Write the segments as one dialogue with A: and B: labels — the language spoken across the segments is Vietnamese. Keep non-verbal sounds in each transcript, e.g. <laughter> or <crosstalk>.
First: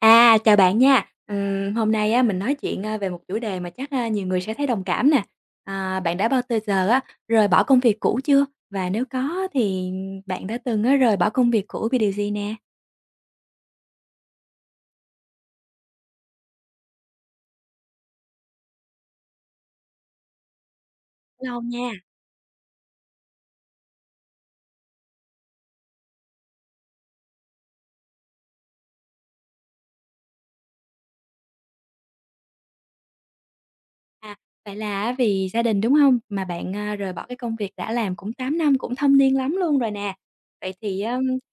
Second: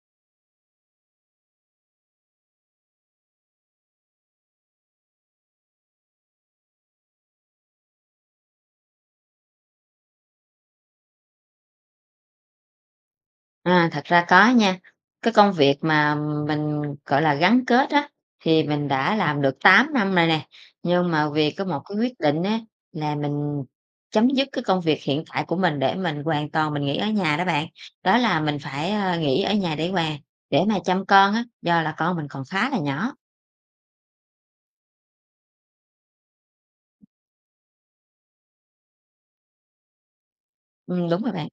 A: Chào bạn nha. Hôm nay á, mình nói chuyện về một chủ đề mà chắc nhiều người sẽ thấy đồng cảm nè. Bạn đã bao tơ giờ á, rời bỏ công việc cũ chưa? Và nếu có thì bạn đã từng á, rời bỏ công việc cũ vì điều gì nè?
B: Thật ra có nha. Cái công việc mà mình, gọi là, gắn kết á, thì mình đã làm được 8 năm rồi nè, nhưng mà vì
A: Lâu
B: có một
A: nha.
B: cái quyết định á, là mình chấm dứt cái công việc hiện tại của mình để mình hoàn toàn mình nghỉ ở nhà đó bạn. Đó là mình phải, nghỉ ở nhà để mà chăm con á, do là con mình còn khá là nhỏ.
A: À, Vậy là á vì gia đình, đúng không? Mà bạn rời bỏ cái công việc đã làm cũng 8 năm, cũng thâm niên lắm luôn rồi nè. Vậy thì á,
B: Đúng rồi bạn.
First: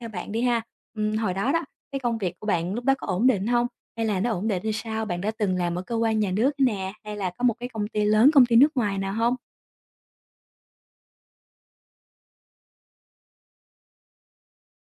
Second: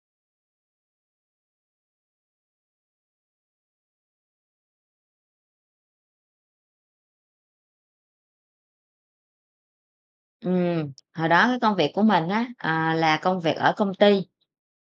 A: theo bạn đi ha, hồi đó đó, cái công việc của bạn lúc đó có ổn định không? Hay là nó ổn định hay sao? Bạn đã từng làm ở cơ quan nhà nước nè, hay là có một cái công ty lớn, công ty nước ngoài nào không?
B: Hồi đó cái công việc của mình á, là công việc ở công ty,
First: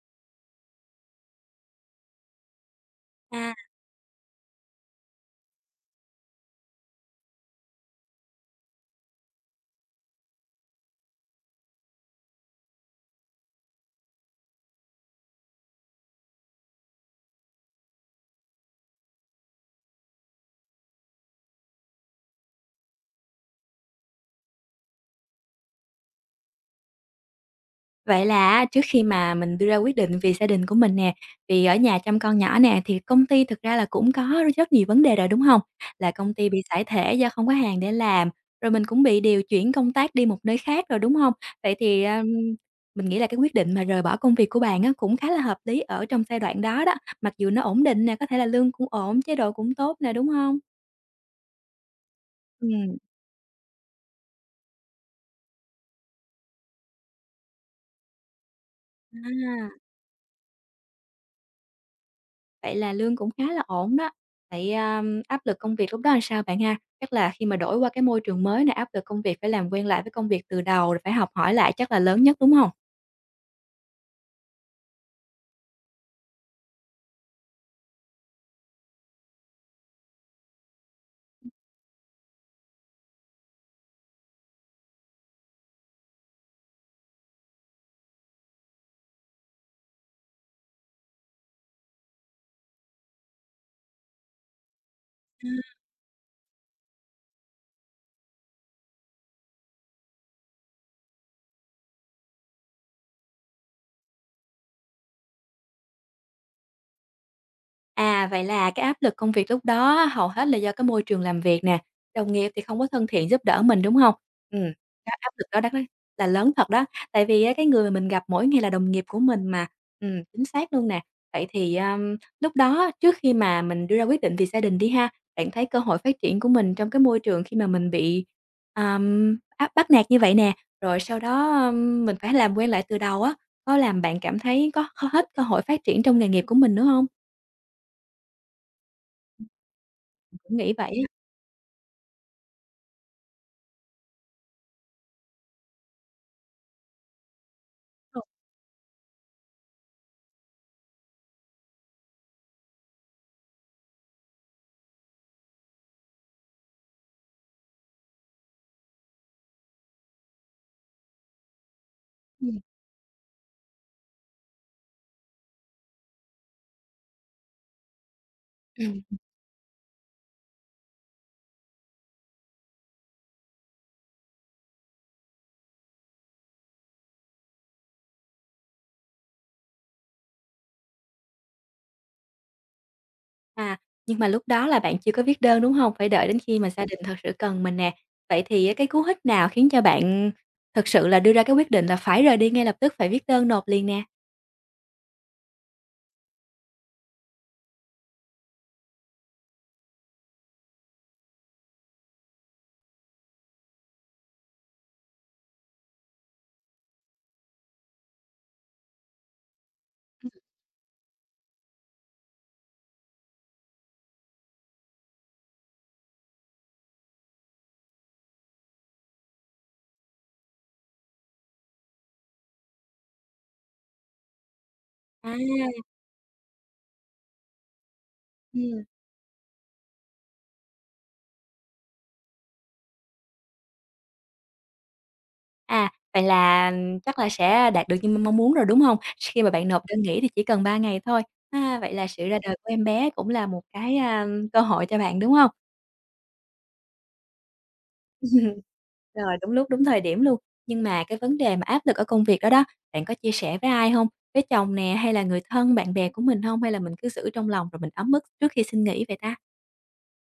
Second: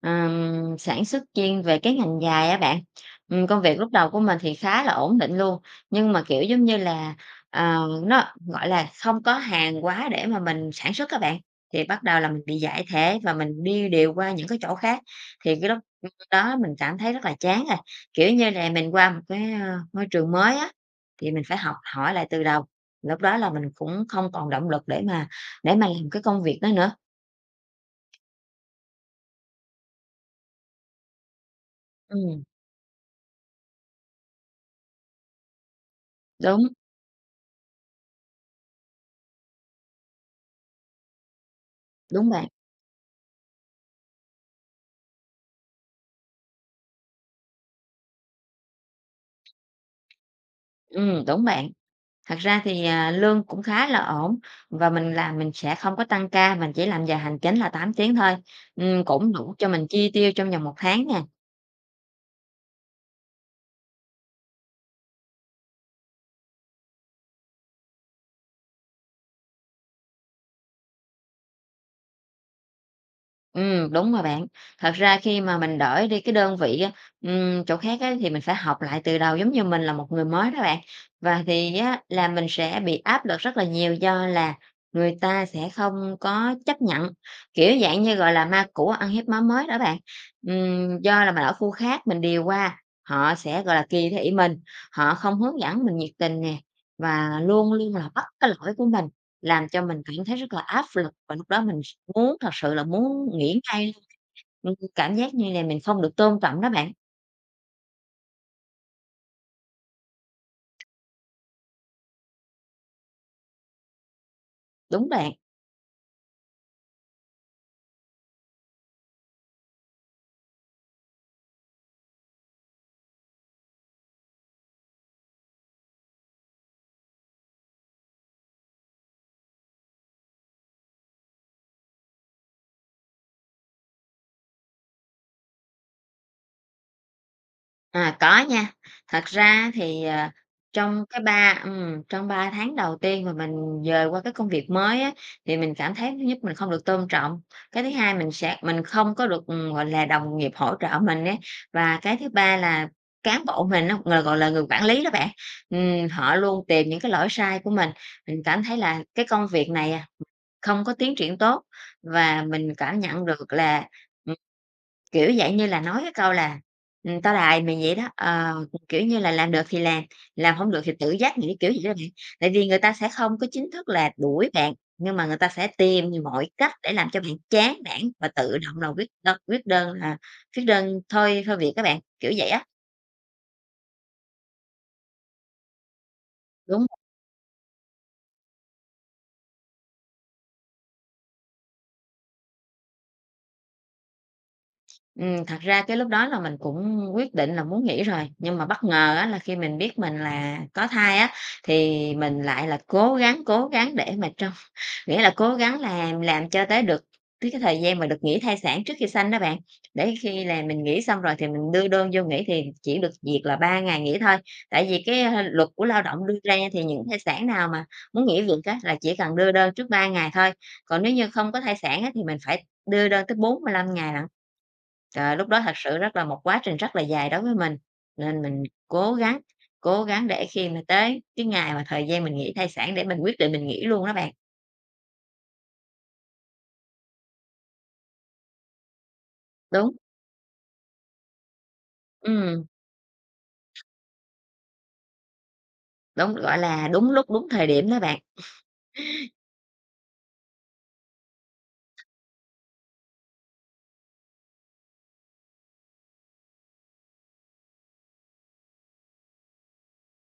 B: sản xuất chuyên về cái ngành giày á bạn.
A: À.
B: Công việc lúc đầu của mình thì khá là ổn định luôn, nhưng mà, kiểu, giống như là, nó, gọi là, không có hàng hóa để mà mình sản xuất các bạn, thì bắt đầu là mình bị giải thể và mình đi điều qua những cái chỗ khác. Thì cái lúc đó mình cảm thấy rất là chán rồi, kiểu như là, mình qua một cái, môi trường mới á, thì mình phải học hỏi lại từ đầu. Lúc đó là mình cũng không còn động lực để mà làm cái công việc đó nữa.
A: Vậy là á, trước khi mà mình đưa ra quyết định vì gia đình của mình nè, vì ở nhà chăm con
B: Ừm,
A: nhỏ nè, thì công ty thực ra là cũng có rất nhiều vấn đề rồi, đúng hông? Là công ty bị
B: đúng,
A: sa thải do không có hàng để làm, rồi mình cũng bị điều chuyển công tác đi một nơi khác rồi, đúng hông? Vậy thì,
B: đúng bạn,
A: mình nghĩ là cái quyết định mà rời bỏ công việc của bạn á, cũng khá là hợp lý ở trong giai đoạn đó đó, mặc dù nó ổn định nè, có thể là lương cũng ổn, chế độ cũng tốt nè, đúng hông?
B: Đúng bạn. Thật ra thì,
A: Ừm,
B: lương cũng khá là ổn và mình sẽ không có tăng ca, mình chỉ làm giờ hành chính là 8 tiếng thôi, cũng đủ cho
A: à.
B: mình chi tiêu trong vòng một tháng nè.
A: Vậy là lương cũng khá là ổn đó. Vậy áp lực công việc lúc đó làm sao bạn ha? Chắc là khi mà đổi qua cái môi trường mới này, áp lực công việc phải làm quen lại với công việc từ đầu, rồi phải học hỏi lại chắc là lớn nhất, đúng không?
B: Đúng rồi bạn. Thật ra khi mà mình đổi đi cái đơn vị á, chỗ khác á, thì mình phải học lại từ đầu giống như mình là một người mới đó bạn. Và thì á, là mình sẽ bị áp lực rất là nhiều do là người ta sẽ không có chấp nhận, kiểu dạng như, gọi là, ma cũ ăn hiếp máu mới đó bạn. Do là mình ở khu khác mình điều qua, họ sẽ, gọi là, kỳ thị mình, họ không hướng dẫn mình nhiệt tình nè, và luôn luôn là bắt cái lỗi của mình. Làm cho mình cảm thấy rất là áp lực và lúc đó mình muốn thật sự là muốn nghỉ ngay luôn, cảm giác như này mình không được tôn trọng đó bạn.
A: Vậy là cái áp lực công việc lúc đó hầu hết là do cái môi trường làm việc nè, đồng nghiệp thì không có thân thiện giúp đỡ mình, đúng hông? Ừm,
B: Đúng
A: cái áp
B: bạn.
A: lực đó đó đó là lớn thật đó, tại vì á cái người mà mình gặp mỗi ngày là đồng nghiệp của mình mà. Chính xác luôn nè. Vậy thì, lúc đó trước khi mà mình đưa ra quyết định vì gia đình đi ha, bạn thấy cơ hội phát triển của mình trong cái môi trường khi mà mình bị, áp bắt nạt như vậy nè, rồi sau đó, mình phải làm quen lại từ đầu á, có làm bạn cảm thấy có hết cơ hội phát triển trong nghề nghiệp của mình nữa hông?
B: Có nha. Thật ra thì,
A: Mình cũng nghĩ vậy á.
B: trong 3 tháng đầu tiên mà mình dời qua cái công việc mới á, thì mình cảm thấy thứ nhất mình không được tôn trọng, cái thứ hai
A: Đúng
B: mình không có được, gọi là, đồng nghiệp hỗ trợ mình ấy, và cái thứ ba là cán bộ mình á, là, gọi là, người quản lý đó bạn, họ luôn tìm những cái lỗi sai của mình. Mình cảm thấy là cái công việc này, không có tiến triển tốt và
A: rồi,
B: mình cảm nhận được là kiểu, dạng như là, nói cái câu là, "Tao đài mày" vậy đó, kiểu
A: ừm.
B: như là, làm được thì làm hông được thì tự giác nghĩ, kiểu vậy đó bạn. Tại vì người ta sẽ không có chính thức là đuổi bạn, nhưng mà người ta sẽ tìm mọi cách để làm cho bạn chán nản và tự động là viết đơn thôi thôi việc á bạn, kiểu vậy á,
A: À, nhưng mà lúc đó là bạn chưa có viết đơn, đúng hông? Phải đợi đến khi mà gia
B: đúng.
A: đình thật sự cần mình nè. Vậy thì á cái cú hích nào khiến cho bạn thực sự là đưa ra cái quyết định là phải rời đi ngay lập tức, phải viết đơn nộp liền nè?
B: Thật ra cái lúc đó là mình cũng quyết định là muốn nghỉ rồi, nhưng mà bất ngờ á là khi mình biết mình là có thai á, thì mình lại là cố gắng để mà trong <laughs> nghĩa là cố gắng làm cho tới được tới cái thời gian mà được nghỉ thai sản trước khi sanh đó bạn. Để khi là mình nghỉ xong rồi thì mình đưa đơn vô nghỉ thì chỉ được việc là 3 ngày nghỉ thôi. Tại vì cái, luật của lao động đưa ra thì những thai sản nào mà muốn nghỉ việc á là chỉ cần đưa đơn trước 3 ngày thôi, còn nếu như không có thai sản á thì mình phải đưa đơn tới 45 ngày lận.
A: À,
B: Trời, lúc đó thật sự rất là một quá trình rất là dài đối với mình, nên mình
A: ừm.
B: cố gắng để khi mà tới cái ngày mà thời gian mình nghỉ thai sản để mình quyết định mình nghỉ luôn đó bạn.
A: Vậy là chắc là sẽ đạt được như mong mong muốn rồi, đúng hông? Khi mà bạn nộp
B: Đúng,
A: đơn nghỉ thì chỉ cần 3 ngày thôi. Vậy là sự ra đời
B: ừm,
A: của em bé cũng là một cái cơ hội cho bạn, đúng
B: đúng, gọi là, đúng lúc, đúng thời điểm đó bạn.
A: hông? Rồi, đúng lúc, đúng thời điểm luôn. Nhưng mà cái vấn đề mà áp lực ở công việc đó đó, bạn có chia sẻ với ai hông? Với chồng nè, hay là người thân, bạn bè của mình hông? Hay là mình cứ giữ trong lòng rồi mình ấm ức trước khi xin nghỉ vậy ta?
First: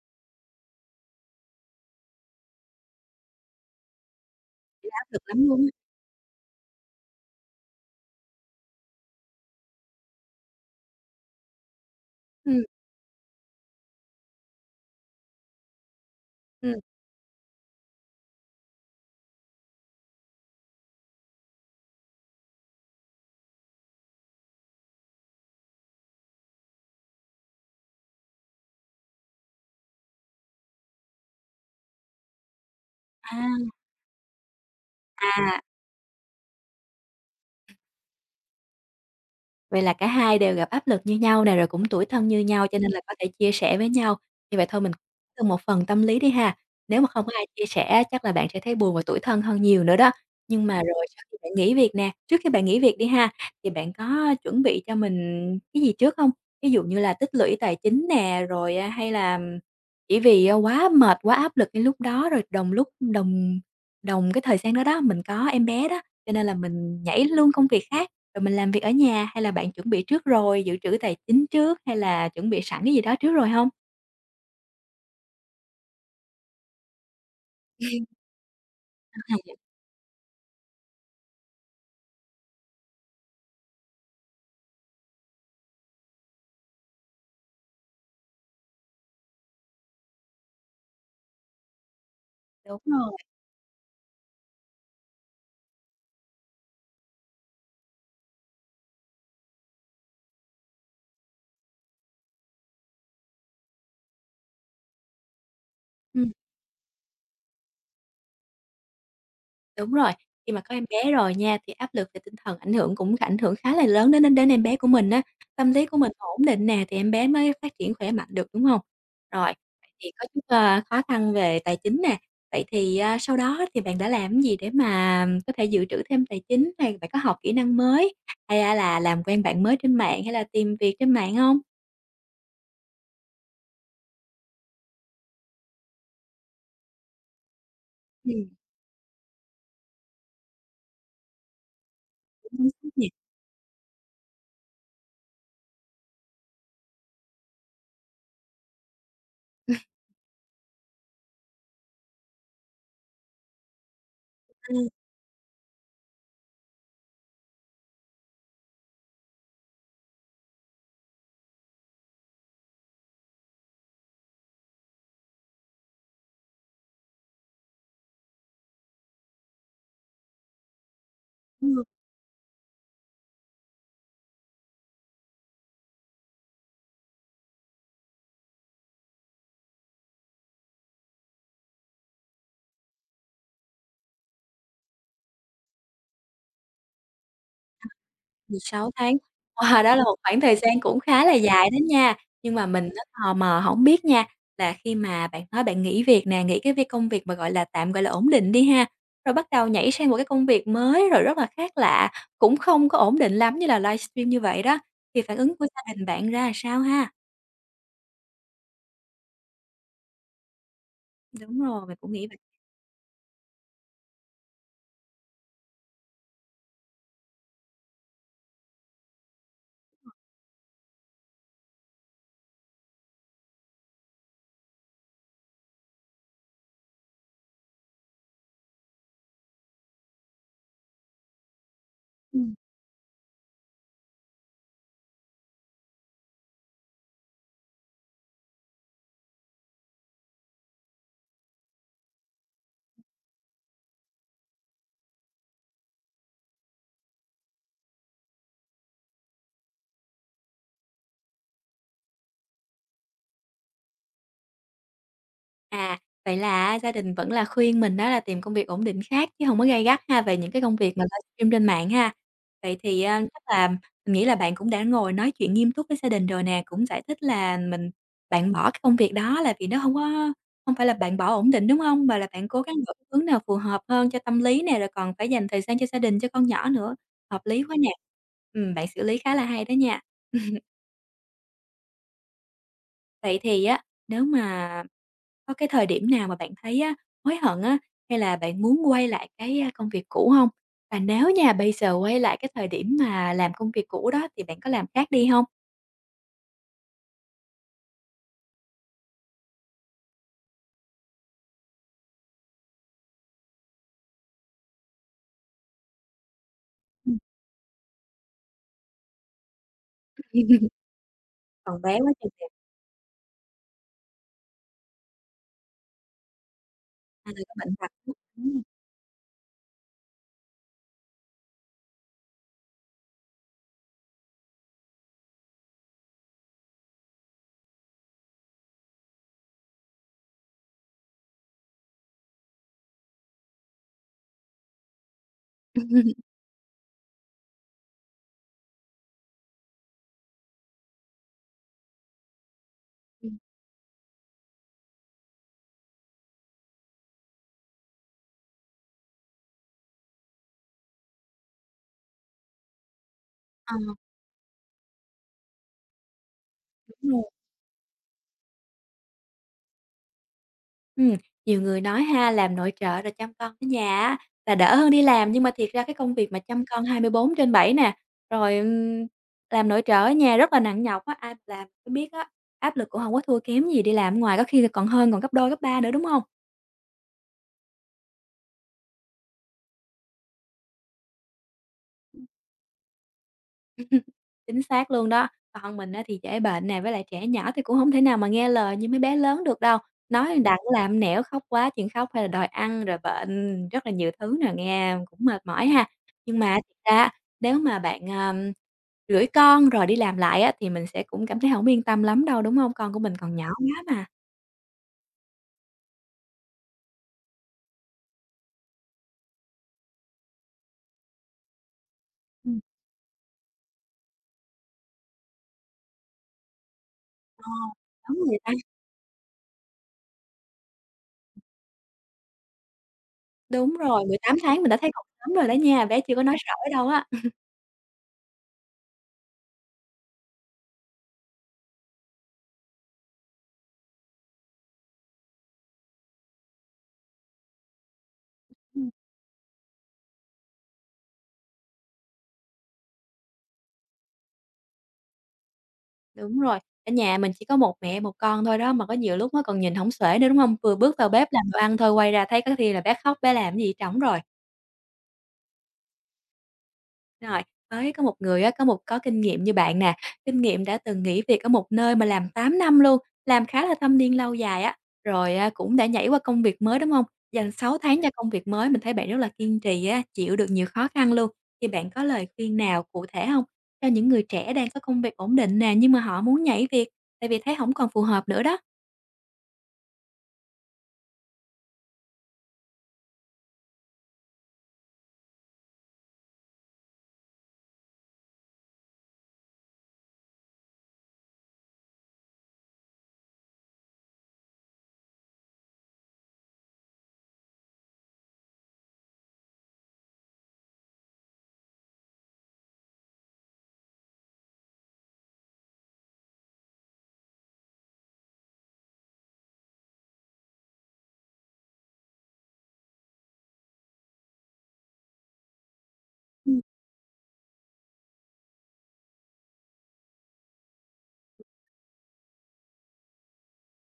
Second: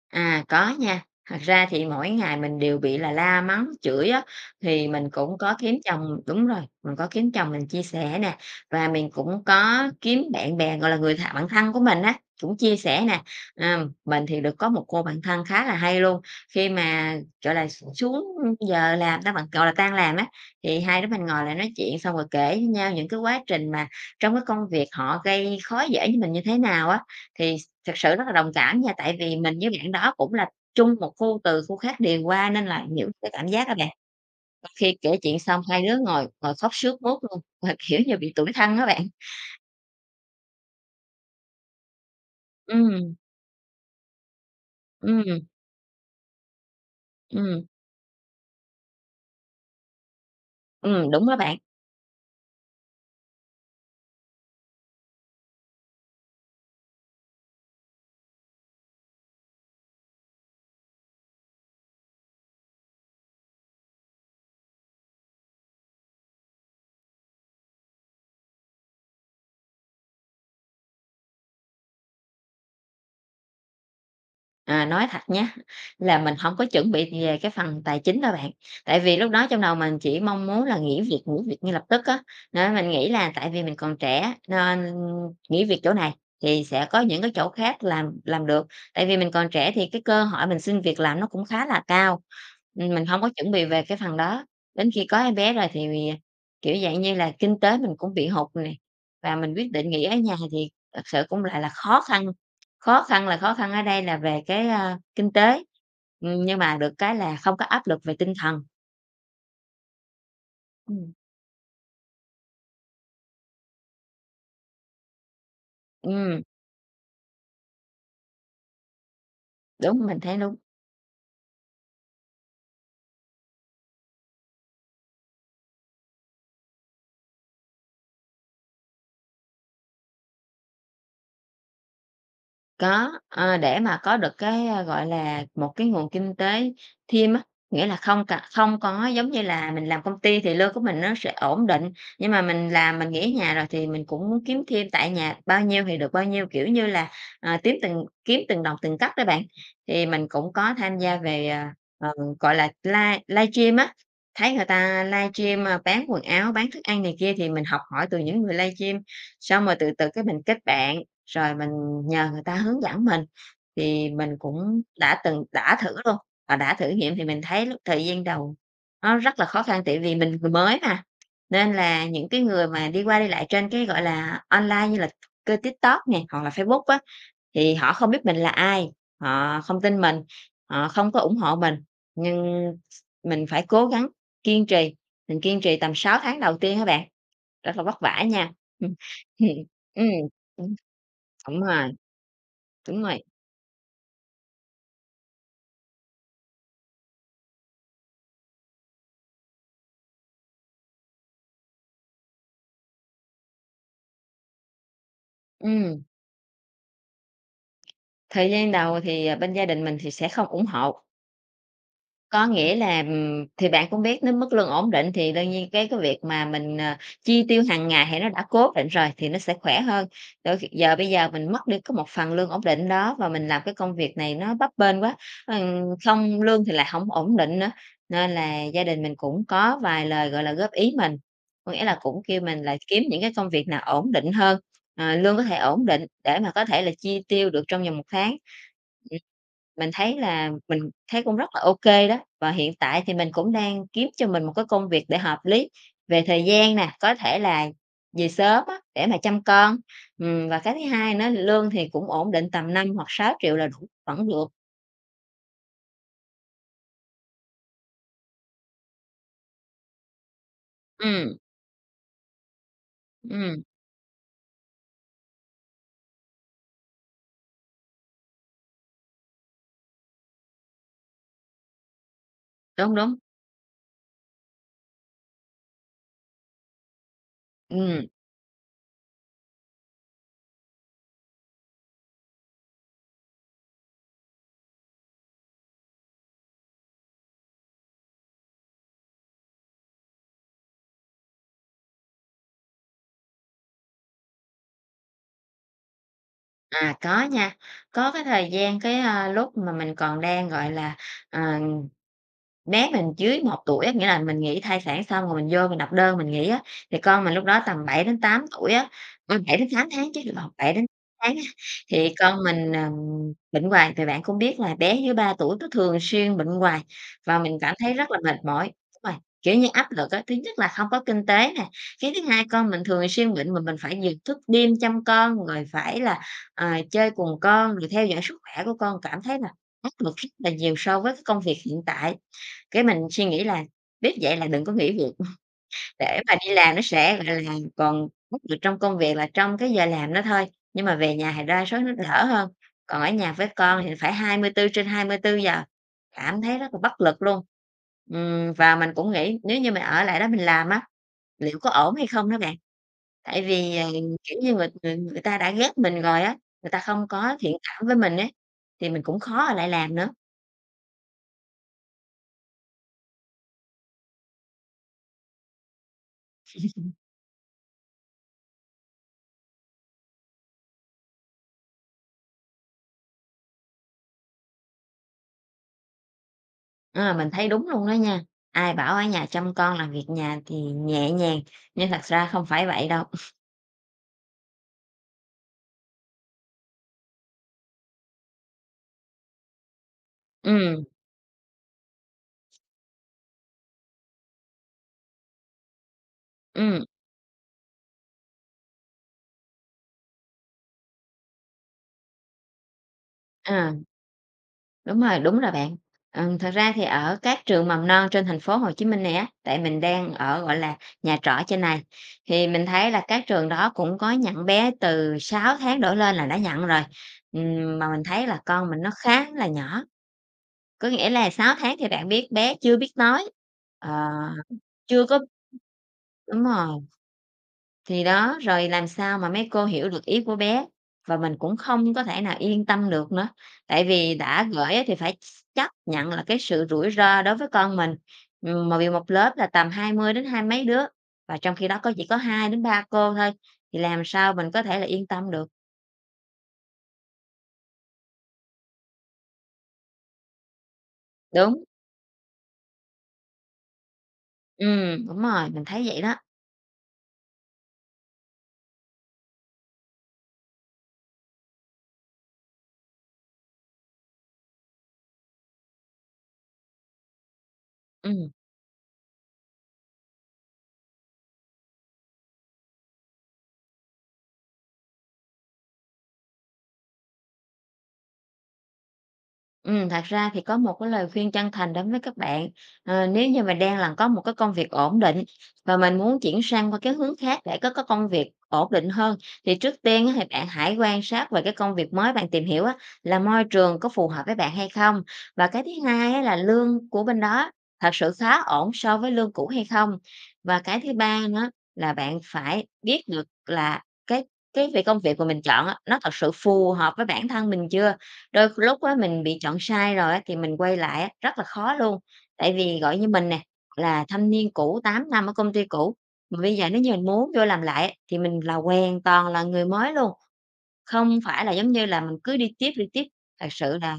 B: Có nha. Thật ra thì mỗi ngày mình đều bị là la mắng, chửi á, thì
A: Thấy áp
B: mình
A: lực
B: cũng
A: lắm
B: có
A: luôn
B: kiếm
A: á.
B: chồng đúng rồi, mình có kiếm chồng mình chia sẻ nè, và mình cũng có kiếm bạn bè, gọi là, người th bạn thân của mình á, cũng
A: Ừm.
B: chia sẻ nè. Mình thì được có một cô bạn thân khá là hay luôn, khi
A: Ừm.
B: mà, gọi là, xuống giờ làm ta bạn gọi là, tan làm á, thì hai đứa mình ngồi lại nói chuyện xong rồi kể với nhau những cái quá trình mà trong cái công việc họ gây khó dễ với mình như thế nào á. Thì thực sự rất là đồng cảm nha, tại vì mình với bạn đó cũng là chung một khu từ khu khác điền qua nên là hiểu cái cảm giác đó
A: À.
B: bạn. Đôi khi kể chuyện
A: À.
B: xong hai đứa ngồi ngồi khóc sướt mướt luôn, <laughs> mà, kiểu như, bị tủi thân đó bạn.
A: Vậy là cả hai đều gặp áp lực như nhau nè, rồi cũng tủi thân như nhau cho nên là có
B: Ừm,
A: thể chia sẻ với nhau. Như vậy thôi mình
B: ừm,
A: từ một phần tâm lý đi ha. Nếu mà không có ai chia
B: ừm,
A: sẻ chắc là bạn sẽ thấy buồn và tủi thân hơn nhiều nữa đó. Nhưng mà rồi sau
B: đúng đó
A: khi bạn
B: bạn.
A: nghỉ việc nè, trước khi bạn nghỉ việc đi ha, thì bạn có chuẩn bị cho mình cái gì trước không? Ví dụ như là tích lũy tài chính nè, rồi hay là chỉ vì quá mệt, quá áp lực cái lúc đó rồi đồng lúc đồng đồng cái thời gian đó đó, mình có em bé đó, cho nên là mình nhảy luôn công việc khác, rồi mình làm việc ở nhà, hay là bạn chuẩn bị trước rồi, dự trữ tài chính trước, hay là chuẩn bị sẵn cái gì đó trước rồi không?
B: Nói thật nhé là mình không có chuẩn bị về cái phần tài chính đâu bạn. Tại vì lúc đó
A: À,
B: trong đầu mình chỉ mong muốn là nghỉ việc ngay lập tức á, nên mình nghĩ là tại vì mình còn trẻ nên nghỉ việc chỗ này thì sẽ có những cái chỗ khác làm được. Tại vì mình còn trẻ thì cái cơ hội mình xin việc làm nó cũng khá là cao,
A: Đúng
B: mình
A: rồi.
B: không có chuẩn bị về cái phần đó. Đến khi có em bé rồi thì, kiểu, dạng như là, kinh tế mình cũng bị hụt này và mình quyết định nghỉ ở nhà thì thật sự cũng lại là khó khăn. Khó khăn là khó khăn ở đây là về cái, kinh tế,
A: Ừm.
B: nhưng mà được cái là không có áp lực về tinh thần.
A: Đúng rồi, khi mà có em bé
B: Ừm.
A: rồi nha, thì áp lực về tinh thần ảnh hưởng cũng ảnh hưởng khá là lớn đến đến đến em bé của mình á. Tâm lý của mình
B: Ừm,
A: ổn định nè, thì em bé mới phát triển khỏe mạnh được, đúng không? Rồi, vậy
B: đúng,
A: thì
B: mình
A: có
B: thấy
A: chút
B: đúng.
A: khó khăn về tài chính nè, vậy thì sau đó thì bạn đã làm cái gì để mà có thể dự trữ thêm tài chính, hay bạn có học kỹ năng mới, hay là làm quen bạn mới trên mạng, hay là tìm việc trên mạng không?
B: Có, để mà có được cái, gọi là, một cái nguồn kinh tế thêm á, nghĩa là
A: Ừm,
B: không có giống như là mình làm công ty thì lương của mình nó sẽ ổn định, nhưng mà
A: cũng đúng nè.
B: mình nghỉ ở nhà rồi thì mình cũng muốn kiếm thêm tại nhà bao nhiêu thì được bao nhiêu, kiểu như là, à, tím từng kiếm từng đồng từng cắc đó bạn. Thì mình cũng có tham gia về, gọi là, livestream á, thấy người ta livestream, bán quần áo, bán thức ăn này kia thì mình học hỏi từ những người livestream, xong rồi từ từ cái mình kết bạn. Rồi mình nhờ người ta hướng dẫn mình, thì mình cũng đã thử luôn, và đã thử nghiệm thì mình thấy lúc thời gian đầu nó rất là khó khăn, tại vì mình người mới mà,
A: Ừ.
B: nên là những cái người mà đi qua đi lại trên cái, gọi là, online như là kênh TikTok nè, hoặc là Facebook á, thì họ không biết mình là ai, họ không tin mình, họ không có ủng hộ mình. Nhưng mình phải cố gắng kiên trì, mình kiên trì tầm 6 tháng đầu tiên các bạn, rất là vất vả nha. <laughs>
A: 16
B: Ừm,
A: tháng,
B: ừm,
A: wow, đó là một khoảng thời gian cũng khá là
B: đúng
A: dài đó
B: rồi.
A: nha. Nhưng mà mình nó
B: Đúng rồi.
A: tò mò hổng biết nha, là khi mà bạn nói bạn nghỉ việc nè, nghỉ cái việc công việc mà, gọi là, tạm, gọi là, ổn định đi ha, rồi bắt đầu nhảy sang một cái công việc mới rồi rất là khác lạ, cũng không có ổn định lắm như là livestream như vậy đó, thì phản ứng của gia
B: Ừm,
A: đình bạn ra sao ha?
B: Thời gian đầu thì, bên gia đình mình thì sẽ không ủng hộ.
A: Đúng rồi, mình cũng nghĩ vậy.
B: Có nghĩa là, thì bạn cũng biết nếu mức lương ổn định thì đương nhiên cái việc mà mình, chi tiêu hàng ngày thì nó đã cố định rồi thì nó sẽ khỏe hơn. Đôi khi bây giờ mình mất đi có một phần lương ổn định đó và mình làm cái công việc này nó bấp bênh quá, không lương thì lại không ổn định nữa, nên là gia đình mình cũng có vài lời, gọi là, góp ý mình. Có nghĩa là cũng kêu
A: Ừm.
B: mình là kiếm những cái công việc nào ổn định hơn, lương có thể ổn định để mà có thể là chi tiêu được trong vòng một tháng. Mình thấy là mình thấy cũng rất là ok đó, và hiện tại thì mình cũng đang kiếm cho mình một cái công việc để hợp lý về thời gian nè, có thể là về sớm á, để mà chăm con. Và cái thứ hai nữa lương thì cũng ổn định tầm 5 hoặc 6 triệu là đủ, vẫn được.
A: À, Vậy là á gia đình vẫn là khuyên mình đó là tìm công việc ổn định khác chứ hông có gay gắt ha, về những cái công việc mà
B: Ừm,
A: livestream trên mạng ha. Vậy thì chắc
B: ừm,
A: là mình nghĩ là bạn cũng đã ngồi nói chuyện nghiêm túc với gia đình rồi nè, cũng giải thích là bạn bỏ cái công việc đó là vì nó hông phải là bạn bỏ ổn định, đúng hông? Mà là bạn cố gắng đổi
B: đúng, đúng.
A: hướng nào phù hợp hơn cho tâm lý nè, rồi còn phải dành thời gian cho gia đình, cho con nhỏ nữa. Hợp lý quá nè.
B: Ừm,
A: Bạn xử lý khá là hay đó nha. Vậy thì á, nếu mà có cái thời điểm nào mà bạn thấy á, hối hận á, hay là bạn muốn quay lại cái công việc cũ không? Và nếu nha, bây giờ quay lại cái thời điểm mà làm công việc cũ đó thì bạn có làm khác đi không?
B: à, có nha, có cái thời gian lúc mà mình còn đang, gọi là, ờ bé mình dưới 1 tuổi á, nghĩa là mình nghỉ thai sản xong rồi mình vô mình nộp đơn mình nghỉ á, thì
A: Ừm.
B: con mình lúc đó tầm 7 đến 8 tuổi á, ừ, 7 đến 8 tháng chứ, lộn,
A: <laughs>
B: 7 đến 8 tháng á,
A: Còn bé quá
B: thì
A: chừng
B: con
A: nè,
B: mình, bệnh hoài. Thì bạn cũng biết là bé dưới 3 tuổi nó thường xuyên bệnh hoài,
A: hay
B: và
A: có
B: mình
A: bệnh
B: cảm
A: vặt.
B: thấy rất là mệt
A: Ừm.
B: mỏi. Đúng rồi, kiểu như, áp lực á, thứ nhất là không có kinh tế nè, cái thứ hai con mình thường xuyên bệnh mà mình phải giường thức đêm chăm con, rồi phải là, chơi cùng con, rồi theo dõi sức khỏe của con, cảm thấy là áp lực rất là nhiều so với cái công việc hiện tại. Cái mình suy nghĩ là biết vậy là đừng có nghỉ việc <laughs> để mà
A: <laughs>
B: đi làm nó sẽ, gọi là, còn bắt được trong công việc là trong cái giờ làm đó thôi, nhưng mà về nhà thì đa số nó đỡ hơn, còn ở nhà với con thì phải hai hai mươi tư trên hai mươi tư giờ, cảm thấy rất là bất lực luôn. Và mình cũng nghĩ nếu như mình ở lại đó mình làm á, liệu có ổn hay không đó bạn? Tại
A: Ờ,
B: vì, kiểu như, người người người ta đã ghét mình rồi á, người ta không
A: đúng rồi.
B: có thiện cảm với mình ấy, thì mình cũng khó ở lại làm nữa.
A: Ừm, Nhiều người nói ha, làm nội trợ rồi chăm con ở nhà á là đỡ hơn đi làm, nhưng mà thiệt ra cái công việc mà chăm con 24/7 nè, rồi, làm nội trợ ở nhà rất là nặng nhọc á, ai làm cũng biết á, áp lực cũng không có thua kém gì đi làm ở ngoài, có khi là còn hơn, còn gấp đôi, gấp ba nữa, đúng không?
B: À, mình thấy đúng luôn đó nha. Ai bảo ở nhà chăm con làm việc nhà thì nhẹ nhàng, nhưng thật ra không phải vậy đâu.
A: <laughs> Chính xác luôn đó. Còn mình á thì trễ bệnh nè, với lại trẻ nhỏ thì cũng không thể nào mà nghe lời như mấy bé lớn được đâu. Nói đằng
B: Ừ,
A: làm nẻo, khóc quá chuyện khóc hay là đòi ăn rồi bệnh, rất là nhiều thứ nè, nghe cũng mệt mỏi ha. Nhưng mà thật
B: ừ,
A: ra nếu mà bạn, gửi con rồi đi làm lại á, thì mình sẽ cũng cảm thấy không yên tâm lắm đâu, đúng không? Con của mình còn nhỏ
B: à,
A: quá mà.
B: đúng rồi bạn. Thật ra thì ở các trường mầm non trên thành phố Hồ Chí Minh này á, tại mình đang ở, gọi là, nhà trọ trên này, thì
A: Ừm.
B: mình thấy là các trường đó cũng có nhận bé từ 6 tháng đổ lên là đã nhận rồi.
A: Ờ,
B: Mà mình
A: đúng
B: thấy
A: rồi
B: là
A: ta.
B: con mình nó khá là nhỏ, có nghĩa là 6 tháng thì bạn biết bé chưa biết nói,
A: Đúng rồi,
B: ờ,
A: 18 tháng mình đã thấy còn
B: chưa có,
A: sớm rồi đó nha, bé chưa có nói
B: đúng
A: rõ
B: rồi.
A: đâu á.
B: Thì đó, rồi làm sao mà mấy cô hiểu được ý của bé, và mình cũng không có thể nào yên tâm được nữa, tại vì đã gửi á thì phải chấp nhận là cái sự rủi ro đối với con mình. Mà vì một lớp là tầm 20 đến hai mấy đứa, và trong khi đó có chỉ có 2 đến 3 cô thôi, thì làm sao mình có thể là yên tâm được.
A: Đúng rồi, ở nhà mình chỉ có một mẹ một con thôi đó, mà có nhiều lúc á còn nhìn hổng xuể nữa, đúng hông? Vừa bước vào bếp làm đồ
B: Đúng,
A: ăn thôi, quay ra thấy có khi là bé khóc, bé làm cái gì trỏng rồi.
B: đúng rồi, mình thấy vậy đó,
A: Rồi, với có một người á, có kinh nghiệm như bạn nè, kinh nghiệm đã từng nghỉ việc ở một nơi mà làm 8 năm luôn, làm khá là thâm niên lâu dài á, rồi cũng đã nhảy qua công việc mới, đúng hông? Dành 6 tháng cho công
B: ừm.
A: việc mới, mình thấy bạn rất là kiên trì á, chịu được nhiều khó khăn luôn. Thì bạn có lời khuyên nào cụ thể hông cho những người trẻ đang có công việc ổn định nè, nhưng mà họ muốn nhảy việc tại vì thấy hổng còn phù hợp nữa đó?
B: Thật ra thì có một cái lời khuyên chân thành đến với các bạn. Nếu như mà đang là có một cái công việc ổn định và mình muốn chuyển sang qua cái hướng khác để có cái công việc ổn định hơn, thì trước tiên á thì bạn hãy quan sát về cái công việc mới bạn tìm hiểu á, là môi trường có phù hợp với bạn hay không? Và cái thứ hai á là lương của bên đó thật sự khá ổn so với lương cũ hay không? Và cái thứ ba nữa là bạn phải biết được là cái cái công việc mà mình chọn á, nó thật sự phù hợp với bản thân mình chưa? Đôi lúc á, mình bị chọn sai rồi á, thì mình quay lại á, rất là khó luôn. Tại vì, gọi như, mình nè, là thâm niên cũ 8 năm ở công ty cũ, mà bây
A: Ừm.
B: giờ nếu như mình muốn vô làm lại á, thì mình là hoàn toàn là người mới luôn, không phải là giống như là mình cứ đi tiếp, đi tiếp. Thật sự là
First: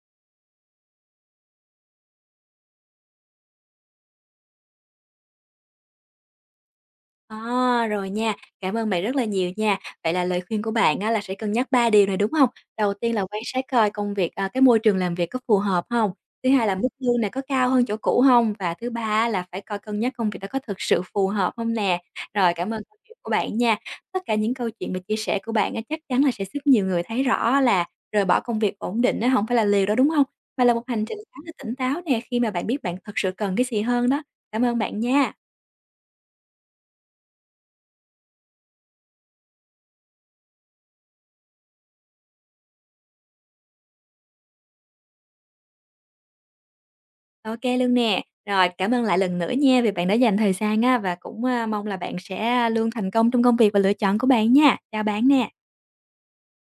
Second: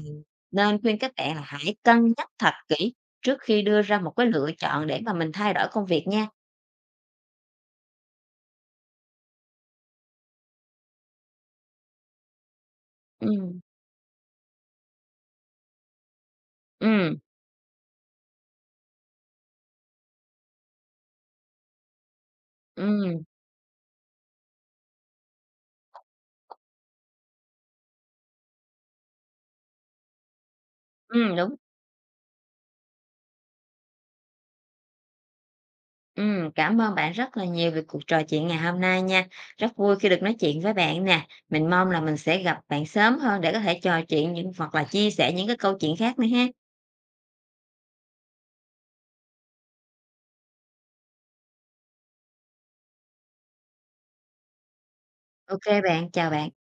B: nên khuyên các bạn là hãy cân nhắc thật kỹ trước khi đưa ra một cái lựa chọn để mà mình thay đổi công việc nha.
A: Rồi nha. Cảm ơn bạn rất là nhiều nha. Vậy là lời khuyên của bạn á là sẽ cân nhắc 3 điều này, đúng hông? Đầu tiên là quan
B: Ừm,
A: sát coi công việc à, cái môi trường làm việc có phù hợp hông? Thứ hai là mức
B: ừm,
A: lương này có cao hơn chỗ cũ hông? Và thứ ba á là phải coi cân nhắc công việc đó có thực sự phù hợp hông nè. Rồi, cảm ơn câu chuyện
B: ừm,
A: của bạn nha. Tất cả những câu chuyện và chia sẻ của bạn á chắc chắn là sẽ giúp nhiều người thấy rõ là rời bỏ công việc ổn định á hổng phải là liều đâu, đúng hông? Mà là một hành trình khá là
B: đúng.
A: tỉnh táo nè, khi mà bạn biết bạn thật sự cần cái gì hơn đó. Cảm ơn bạn nha.
B: Cảm ơn bạn rất là nhiều về cuộc trò chuyện ngày hôm nay nha. Rất vui khi được nói chuyện với bạn nè. Mình mong là mình sẽ gặp bạn sớm hơn để có thể trò chuyện những hoặc là chia sẻ những cái câu chuyện khác nữa ha.
A: Ô kê luôn nè. Rồi, cảm ơn lại lần nữa nha vì bạn đã dành thời gian á, và cũng mong là bạn sẽ luôn thành công trong công việc và lựa chọn của bạn nha. Chào bạn nè.
B: Ok bạn, chào bạn.